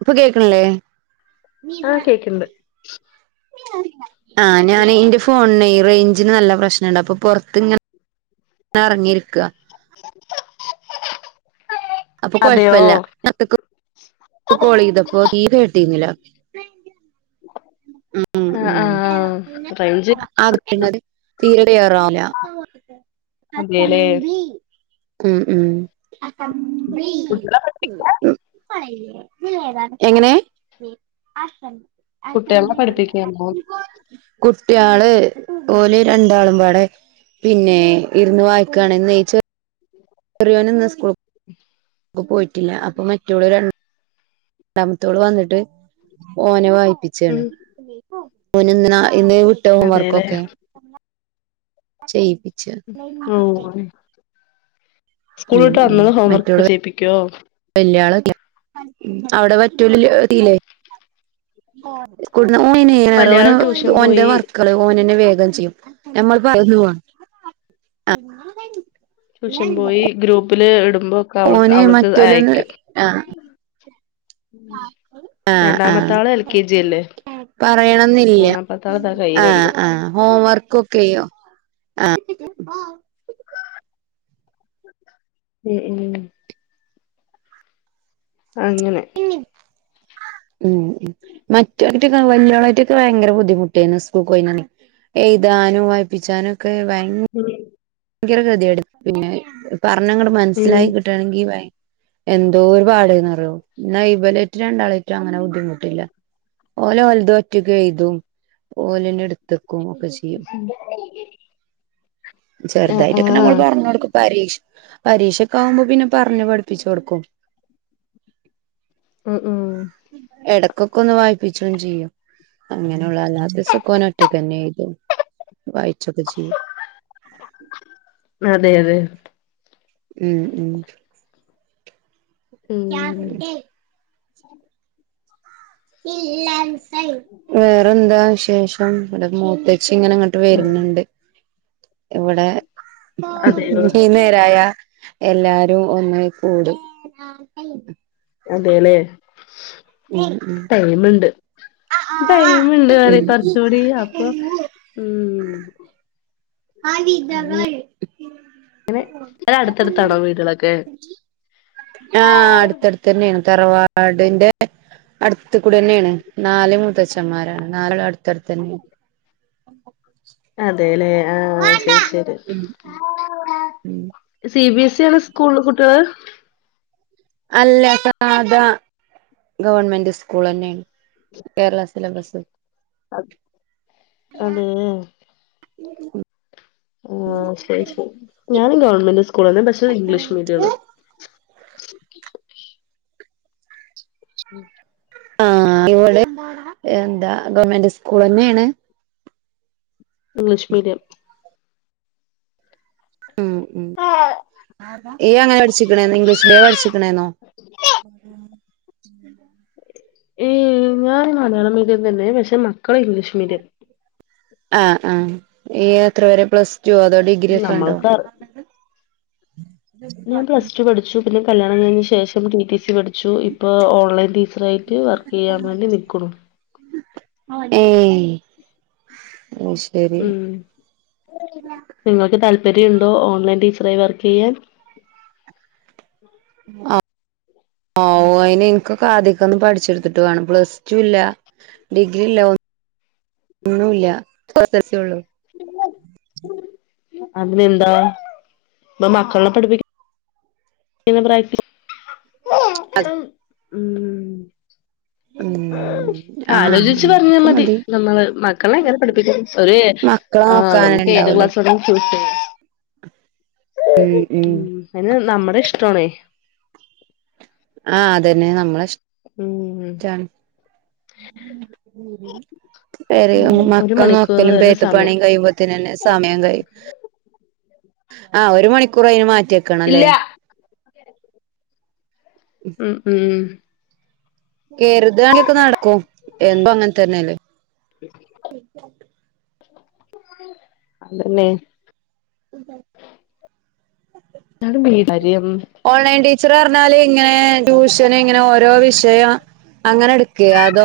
ഇപ്പൊ കേക്കണല്ലേ? ആഹ് കേക്ക്ണ്ട് [unintelligible] ആ ഞാന് ഇന്റെ ഫോണിനെയ് റേഞ്ചിന് നല്ല പ്രശ് നണ്ടപ്പൊ പൊർത്ത് ഇങ്ങനെറങ്ങിരിക്ക അപ്പൊ അതെയോ കൊഴപ്പല്ല. [unintelligible] കോൾ ചെയ്തപ്പോ തീരെ ട്ടീന്നില്ല ആ ആഹ് റേയജ് തീരടെയറാവല അതേല്ലേ ഉം ഉം കുട്ടികളെ എങ്ങനെ? കുട്ടികളെ പഠിപ്പിക്കാണോ [unintelligible] കു കെട്ടിയോൾ ഓല് രണ്ടാളും പാടെ പിന്നെ ഇരുന്ന്വായിക്കാ ണ്. നീച്ച റിയോൻ ഇന്ന് സ്കൂ ക്ക് പോയിട്ടില്ല അപ്പൊ മറ്റോല് ര രണ്ടാമത്തോള് വന്നിട്ട് ഓന് വായിപ്പിച്ചാണ് ഉം ഓന് ന്ന് ഇന്ന് വിട്ട ഹോം അതേല്ലേ വർക്കൊക്കെ ചെയ്യി- ഓന് സ്കൂൾ ഉം വിട്ട് വന്ന് ഹോംവർക്ക് ഒക്കെ ചെയ്യിപ്പിക്വോ? ല്യ ആളല്ല അവടെ പറ്റൂലല്ലേ [unintelligible] ഓന് എങ്ങനെ അറി വലിയാള് ഓന് ട്യൂഷൻ ഓന്റെ പോയി വർക്ക് ആള് ഓനെന്നെ വേഗം ചെയ്യും നമ്മള് പലതുംവാ [unintelligible] ഷം പോയി ഗ്രൂപ്പില് ഇടുമ്പോ ഒക്കെ അവൾക്ക് ഓന് അവൾക്ക് മറ്റോലൊന്ന് അയക്കും ആ ങാ... ങാ... രണ്ടാമത്തെ ആള് എൽ കെ ജി അല്ലേ പറയണംന്നില്ല. മൂന്നാമത്തെ ആള് ഇതാ ങാ.. കയ്യിലുണ്ട് ങാ.. ഹോം വർക്കൊക്കെയ്യോ ങാ.. മ്മ്മ്..... അങ്ങനെ.. മ്മ്.. മ്മ്.. മറ്റോന്ട്ടൊക്കെ വല്യോളെറ്റൊക്കെ ഭയങ്കര ബുദ്ധിമുട്ടേയ്‌നു സ്കൂൾക്കോയിനേന്. എയ്താനും, വായിപ്പിച്ചാനുക്കെ വയ ഉം ങ്കര ഗതിയേടേയ്‌നു പിന്നെ പറഞ്ഞങ്ങട് ഉം മനസ്സിലായി കിട്ടേണെങ്കി വയ്‌ എന്തോരു... പാടായ്‌ര്ന്നറ്യോ.. ഇന്നാ ഇബലറ്റ് രണ്ടാളേറ്റും അങ്ങനെ ബുദ്ധിമുട്ടില്ല. ഓല് ഓലത് ഒറ്റക്കെയ്‌തും. ഓലന്നെ എട് ക്കും ഒക്കെ ചെയ്യും... ആഹ് ചെറുതായിട്ടൊക്കെ നമ്മൾ ആഹ് പറഞ്ഞൊട്ക്കും പ രീക്ഷ പരീക്ഷക്കാവുമ്പോ പിന്നെ പറഞ്ഞ് പഠിപ്പിച്ച്കൊട്ക്കും. ഉം.. ഉം... ക്കൊക്കൊന്ന് വായിപ്പിച്ചും ചെയ്യും. അങ്ങനെയുള്ള അല്ലാത്തീസക്കോനൊറ്റക്കന്നെയ്തും. വായിച്ചൊക്കെച്ചെയ്യും.. അതെ.. അതെ... ഉം.. ഉം.. ഉം വേറെന്താ.. വിശേഷം... ടെമൂത്ത ച്ചി ഇങ്ങനങ്ങട്ട് വര്ണുണ്ട്.. ഇവിടെ. അതെയോ ഈനേരായാ... എല്ലാരും ഒന്നായി കൂടും. അതേല്ലേ... ഉം ഉം ടൈമുണ്ട്. ടൈമുണ്ട് പറയ് ഉം കുറച്ചൂടി.. അപ്പൊ.. ഉം... [unintelligible] അങ്ങനെ.. അ.. അടുത്തടുത്താണോ വീടുകളൊക്കെ...? തറവാ.. ടി.. ന്റെ... അടുത്ത്കൂടെന്നേണ്.. നാല് മൂത്തഛന്മാരാണ്.. നാലളട്ത്തട്ത്തന്നേണ്. [inaudible] ങാഹ്... ശരി.. ശരി.. ഉം ഉം സി ബി എസ് ള് സ്കൂളിലാകുട്ടികൾ.... അല്ല.. സാധാ... ഗവൺമെന്റ് സ്കൂളന്നേണ്. കേരള സിലബസ്. അ.. അതെ... ഉം. ഓ... ശരി.. ശരി.. ഞാനും ഗവൺമെന്റ് സ് സ്കൂളന്നെ പക്ഷേ... അത് ഇംഗ്ലീഷ് മീഡിയാണ്. ഉം. ങാ... ഇവടെ.. എന്താ... ഗവൺമെന്റ് സ്കൂളന്നേണ്. English medium. ഉം.. ഉം.. യ്യ്യും അങ്ങനെ പഠിച്ച്ക്കണേ... ഇംഗ്ലീഷ് മീഡിയാ പഠിച്ച്ക്കണേനോ..? ഉം. ഞാൻ മലയാളം മീഡിയം തന്നെ. പക്ഷേ മക്കള് ഇംഗ്ലീഷ് മീഡിയം. ആ ആ ഈയെത്ര വരെ പ്ലസ് റ്റ്വോ അതോ ഡിഗ്രി ഒക്കണ്ടോ? നമ്മൾക്ക് ഞാൻ പ്ലസ്റ്റു പഠിച്ചു. പിന്നെ കല്യാണം കഴിഞ്ഞ ശേഷം ടി ടി സി പഠി ച്ചൂ ഇപ്പ ഓൺലൈൻ ടീച്ചറായിട്ട് വർക്കെയ്യാൻ വേണ്ടി നിക്ക്ണു. ഏയ് അത് ശരി ഉം നിങ്ങൾക്ക് താല്പ പര്യണ്ടോ ഓൺലൈൻ ടീച്ചറായി വർക്ക്യ്യാൻ? ആ ഓ അയിന് എനിക്കൊക്കെ ആദിക്കന്ന് പഠിച്ചെടുത്തിട്ട് വേണം. പ്ലസ് ടു ഇല്ല. ഡിഗ്രി ഇല്ല. ഒ ഒന്നുല്ല്യ [unintelligible] സ്യേള്ളൂ. ഉ അതിനെന്താ ഇപ്പ മക്കൾനെ പഠിപ്പിക്ക [unintelligible] അത് ഊം ഉം ആഹ് ആലോചിച്ച് അങ്ങനൊക്കെ പറഞ്ഞാമതി. മതി നമ്മള് മക്കളെ എങ്ങനെ പഠിപ്പിക്കും? ഒര് മക്കളെ ആ നോക്കാനന്നെ നമുക്ക് ഏത് ഇണ്ടാവൂലേ ക്ലാസ്സ്‌ വേണോന്ന് ചോച്ചേ ഉം അതിന് നമ്മുടെ ഇഷ്ട്ടോണേ ആ അതന്നെ നമ്മള് ഉം [unintelligible] വേറെ ഉം ഒരു മക്കള മണിക്കൂർ നോക്കലും വരെ പേത്ത സമയം പണിം കഴിയുമ്പോത്തേന്നെ സമയം കഴിയും. ആ ഒരു മണിക്കൂർ അയിന് ഇല്ല മാറ്റിവെക്കണല്ലേ? ഉം ഉം കെരുതാണങ്കെക്കെ നടക്കും. എന്തും അങ്ങനതന്നല്ലേ? അതന്നെ ഉം [unintelligible] കാര്യം ച്ചറ് പറഞ്ഞാല് ഇങ്ങനെ ട്യൂഷന് ഇങ്ങനെ ഓരോ വിഷയം അങ്ങനെ എടുക്കേ? അതോ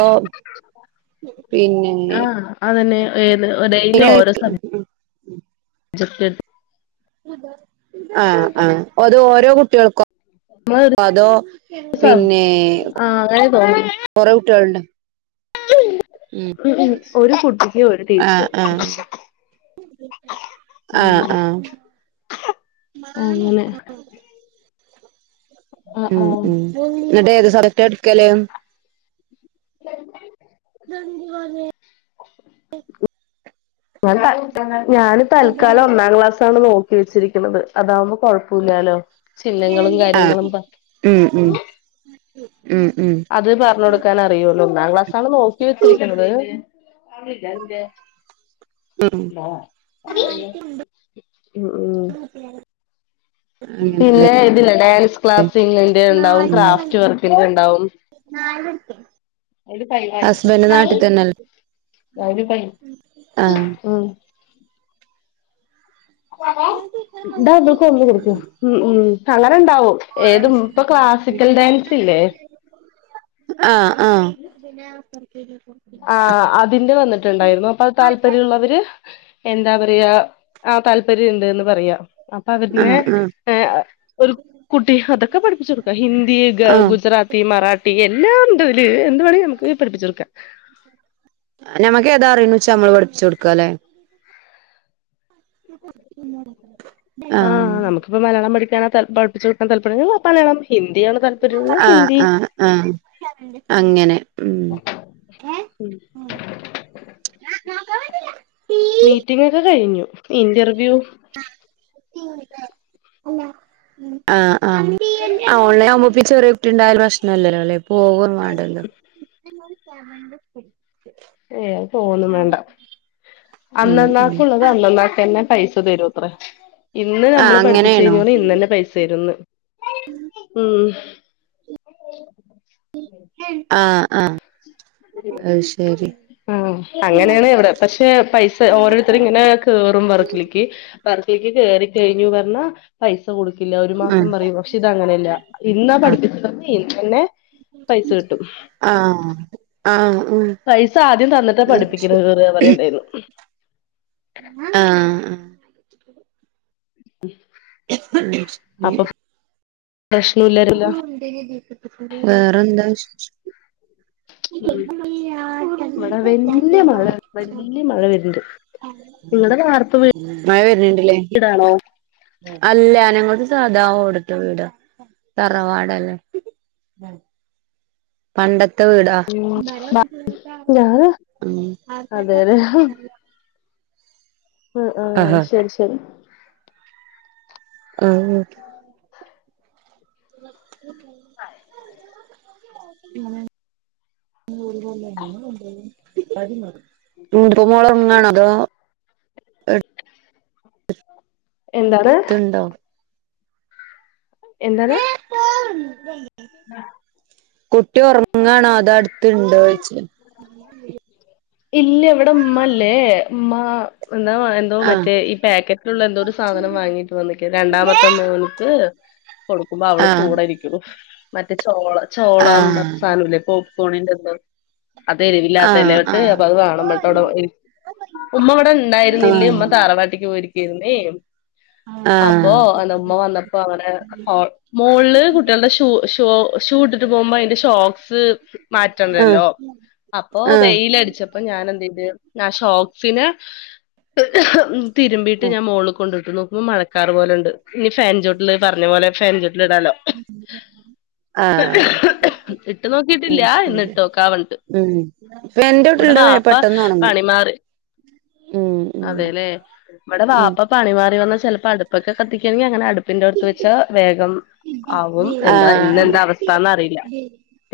പിന്നെ ആഹ് അതന്നെ ഏത് ഡെയിലി പിന്നെ ഓരോ സബ് ജക്റ്റ് ആ ആ അത് ഓരോ കുട്ടികൾക്കോ? നമ്മള് അതോ? ഒരു സ പിന്നെ ആഹ് അങ്ങനെ തോന്നി കൊറ കുട്ടികളുണ്ട്. ഉം ഉം ഒരു കുട്ടിക്ക് ഒരു ടീച്ചറ് ആ ഉം ആ അങ്ങനെ ആഹ് ഉം ആഹ് ഉം എന്നിട്ട് ഏത് സ ട്ടാടുക്കല് ഞാൻ തത്കാലം ഞാന് തൽക്കാലം ഒന്നാം ക്ലാസ്സാണ് നോക് ക്യേച്ചിരിക്കുന്നത്. അതാവുമ്പോ കൊഴപ്പൂല്ലാലോ. ചിഹ്നങ്ങളും ആഹ് കാര്യങ്ങളും പ ഉം ഉം ഉം ഉം അത് പറഞ്ഞൊടുക്കാനറിയൊള്ളൂ. ഒന്നാം ക്ലാസ് ആണ് നോക്കി വെച്ചിരിക്കുന്നത്. അവിടില്ലേ അന്റെ ഉം ഉം ഉം അങ്ങനെല്ലേ പിന്നെ ഇതില്ലേ ഡാൻസ് ക്ലാസിൻന്റെണ്ടാവും ക്രാഫ്റ്റ് വർക്കിന്റെണ്ടാവും ഹസ്ബൻഡ് നാട്ടിൽ തന്നെല്ലേ [unintelligible] [unintelligible] ഉം [unintelligible] ഉം ഉം ണ്ടാവും ഏതും ഇപ്പ ആഹ് ക്ലാസിക്കൽ ഡാൻസ് ഇല്ലേ? ആഹ ആഹ ആഹ അതിന്റെ വന്നിട്ടുണ്ടായിരുന്നു അപ്പൊ അത് താല്പര്യമുള്ളവര് എന്താ പറയാ ആ താല്പര്യണ്ട്ന്ന് പറയാ അപ്പൊ അവരനെ ഒരു കുട്ടി അതൊക്കെ പഠിപ്പിച്ചു കൊടുക്കാം ഹിന്ദി ആഹ് ഗുജറാത്തി ത്തി മറാട്ടി എല്ലാം ഉണ്ടതില് എ വേണെങ്ക നമുക്ക് പഠിപ്പിച്ച് കൊടുക്കാം ഞമ്മക്ക് ഏതാ അറിയുന്നു ച്ച ഞമ്മൾ പഠിപ്പിച്ചു കൊടുക്ക ല്ലേ ആഹ് നമുക്കിപ്പോ മലയാളം പഠിക്കാനോ ത പഠിപ്പിച്ച കൊടുക്കാൻ താല്പര്യ മലയാളം ഹിന്ദിണ ആഹ ആഹ ആഹ അങ്ങനെ ഉ മീറ്റിംഗ് ഒക്കെ കഴിഞ്ഞു ഇന്റർവ്യൂ. ആ ആ ഓൺലൈൻ [unintelligible] ണ്ടായല് പ്രശ്നല്ലല്ലോ അല്ലേ പോകന്ന് വേണ്ടല്ലോ. ഏ അത് പോകുന്നു വേണ്ട. ഉം ഉം അന്നന്നാക്ക് ഉള്ളത് അന്നന്നാക്ക് തന്നെ. പൈസ തരൂ അത്ര, ഇന്ന് ആഹ് നമ്മള് പഠിപ്പിച്ചു അങ്ങനെയാണോ കഴിഞ്ഞല് ഇന്ന് തന്നെ പൈസ തരുന്ന്. ഉം ആ ആ. അത് ശരി. ആ അങ്ങനെയാണ് എവിടെ പക്ഷെ പൈസ ഓരോരുത്തരും ഇങ്ങനെ കേറും വർക്കിലേക്ക് ലേക്ക് കേറി കഴിഞ്ഞു വരുന്ന പൈസ. കൊടുക്കില്ല ഒരു മാസം ആഹ് പറയും, പക്ഷെ ഇത് അങ്ങനെയല്ല ഇന്ന് പഠിപ്പിച്ച പറഞ്ഞ് ഇന്ന് തന്നെ. ആ ആ. പൈസ ആദ്യം തന്നിട്ട് [unintelligible] പറയുണ്ടായിരുന്നു. ആഹ. അപ്പൊ പ്രശ്നമില്ലാരുല്ല വേറെ എന്താ വിശേഷം. ഇവിടെ വല്യ മഴ വല്യ മഴ വരുന്നുണ്ട് നിങ്ങടെ വാർപ്പ് വീ മഴ വരുന്നണ്ടല്ലേ, അല്ല ഞാനങ്ങോട്ട്. അത് സാധാ ഓടിട്ട വീടാ തറവാടല്ലേ. പണ്ട ത്തെ വീടാ. ഞാന് അതെല്ലെ ആ ആ ശരി ശരി. ആ ഹ്. ആ [unintelligible] മൂത്ത മോള് ഉറങ്ങണതോ. എന്താണ്. അടുത്തുണ്ടോ എന്താണ്. കുട്ടി ഉറങ്ങണോ, അതോ അടുത്ത് ഇണ്ടോ യ്ച്ച ഇല്ല വിടെ ഉമ്മ ഇല്ലേ ഉമ്മ. എന്താ എന്തോ ആഹ് മറ്റേ ഈ പാക്കറ്റിലുള്ള എന്തോ ഒരു സാധനം വാങ്ങീട്ട് വന്നിക്ക് രണ്ടാമത്തെ മോനിക്ക് കൊടുക്കുമ്പോ അവള് ആഹ് കൂടെ ഇരിക്കും മറ്റേ ചോള ചോള എന്നു പറഞ്ഞ ആഹ് സാനമില്ല ഇപ്പൊ ഫോണിനാന്ത്, അത് ഇല്ലാത്ത ആഹ് അതിലോട്ട് അപ്പൊ അത് [unintelligible] ഉമ്മ ഇവിടെ ഉണ്ടായിരുന്നില്ലേ, ആഹ് ഉമ്മ തറവാട്ടിക്ക് പോയിരിക്കയിന്നേ. ആഹ് അപ്പോ ഉമ്മ വന്നപ്പോ അവിടെ മോളില് കുട്ടികളുടെ ഷൂ ഷോ ഷൂട്ടിട്ട് പോകുമ്പോ അന്റെ ഷോക്സ്. ആഹ് മാറ്റണ്ടല്ലോ അപ്പൊ ആഹ് ആഹ് വെയിലടിച്ചപ്പോ ഞാൻ എന്ത് യ്തു ആ ഷോക്സന് തിരുമ്പീയിട്ട് ഞാൻ മോളിൽ കൊണ്ടിട്ടുന്നു മഴക്കാറ് പോല ഉണ്ട് ഇനി ഫാൻ ചോട്ടിൽ പറഞ്ഞ പോലെ ഫാൻോട്ടിൽ ടാലോ. ആഹ് [unintelligible] ഉം നോക്കിയിട്ടില്ല ഇന്ന് ശരി ഇട്ട് നാക്ക വി് ഉം ഫാനിന്റെ ഇവിടെ ചോട്ടിലിട്ടാ വാപ്പ പെട്ടെന്ന് ഉണങ്ങും പണിമാറി. ഉം ഉം അതെല്ലെ ഇവിടെ ഉം വാപ്പ പണി മാറി വന്ന ചിലപ്പോ അടുപ്പൊക്കെ കത്തിക്കയാണെങ്കിൽ അങ്ങനെ അടു പ്പിന്റെറ അടുത്ത് വെച്ച വേഗം ആവും എന്താ ഇന്ന് ആഹ് എന്താ അവസ്ഥന്ന് അറിയില്ല.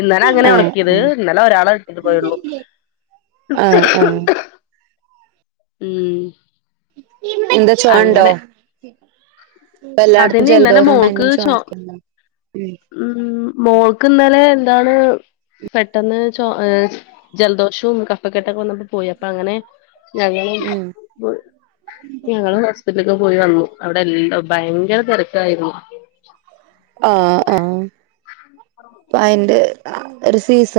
ഇന്നലെ അങ്ങനെ ആഹ് ഉറങ്ങക്കിയത്. ആഹ് ഇന്നലെ ഒരാളെ ഇട്ടിത് പോയുള്ളു. ആഹ് ആഹ് ഉം എന്താ [unintelligible] അങ്ങനെ ഇപ്പ എല്ലായിടത്തും അതന്നെ ഇന്നലെ ജലദോഷം മോൾക്ക് പനിയും ചോ ചോയൊക്കെണ്ടല്ലോ ഉം ഉം മോൾക്ക് ഇന്നലെ എന്താണ് പെട്ടെന്ന് ചോ ഹ് ജലദോഷും കഫക്കെട്ടൊക്കെ വന്നപ്പോ പോയി അപ്പൊ അങ്ങനെ ഞങ്ങളും ഉം ഞങ്ങളും ഹോസ്പിറ്റലൊക്കെ പോയി വന്നു അവിടെ എല്ലാം ഭയങ്കര തിരക്കായിരുന്നു ആഹ് ആഹ് അയിന്റെ ഒരു സീസൺ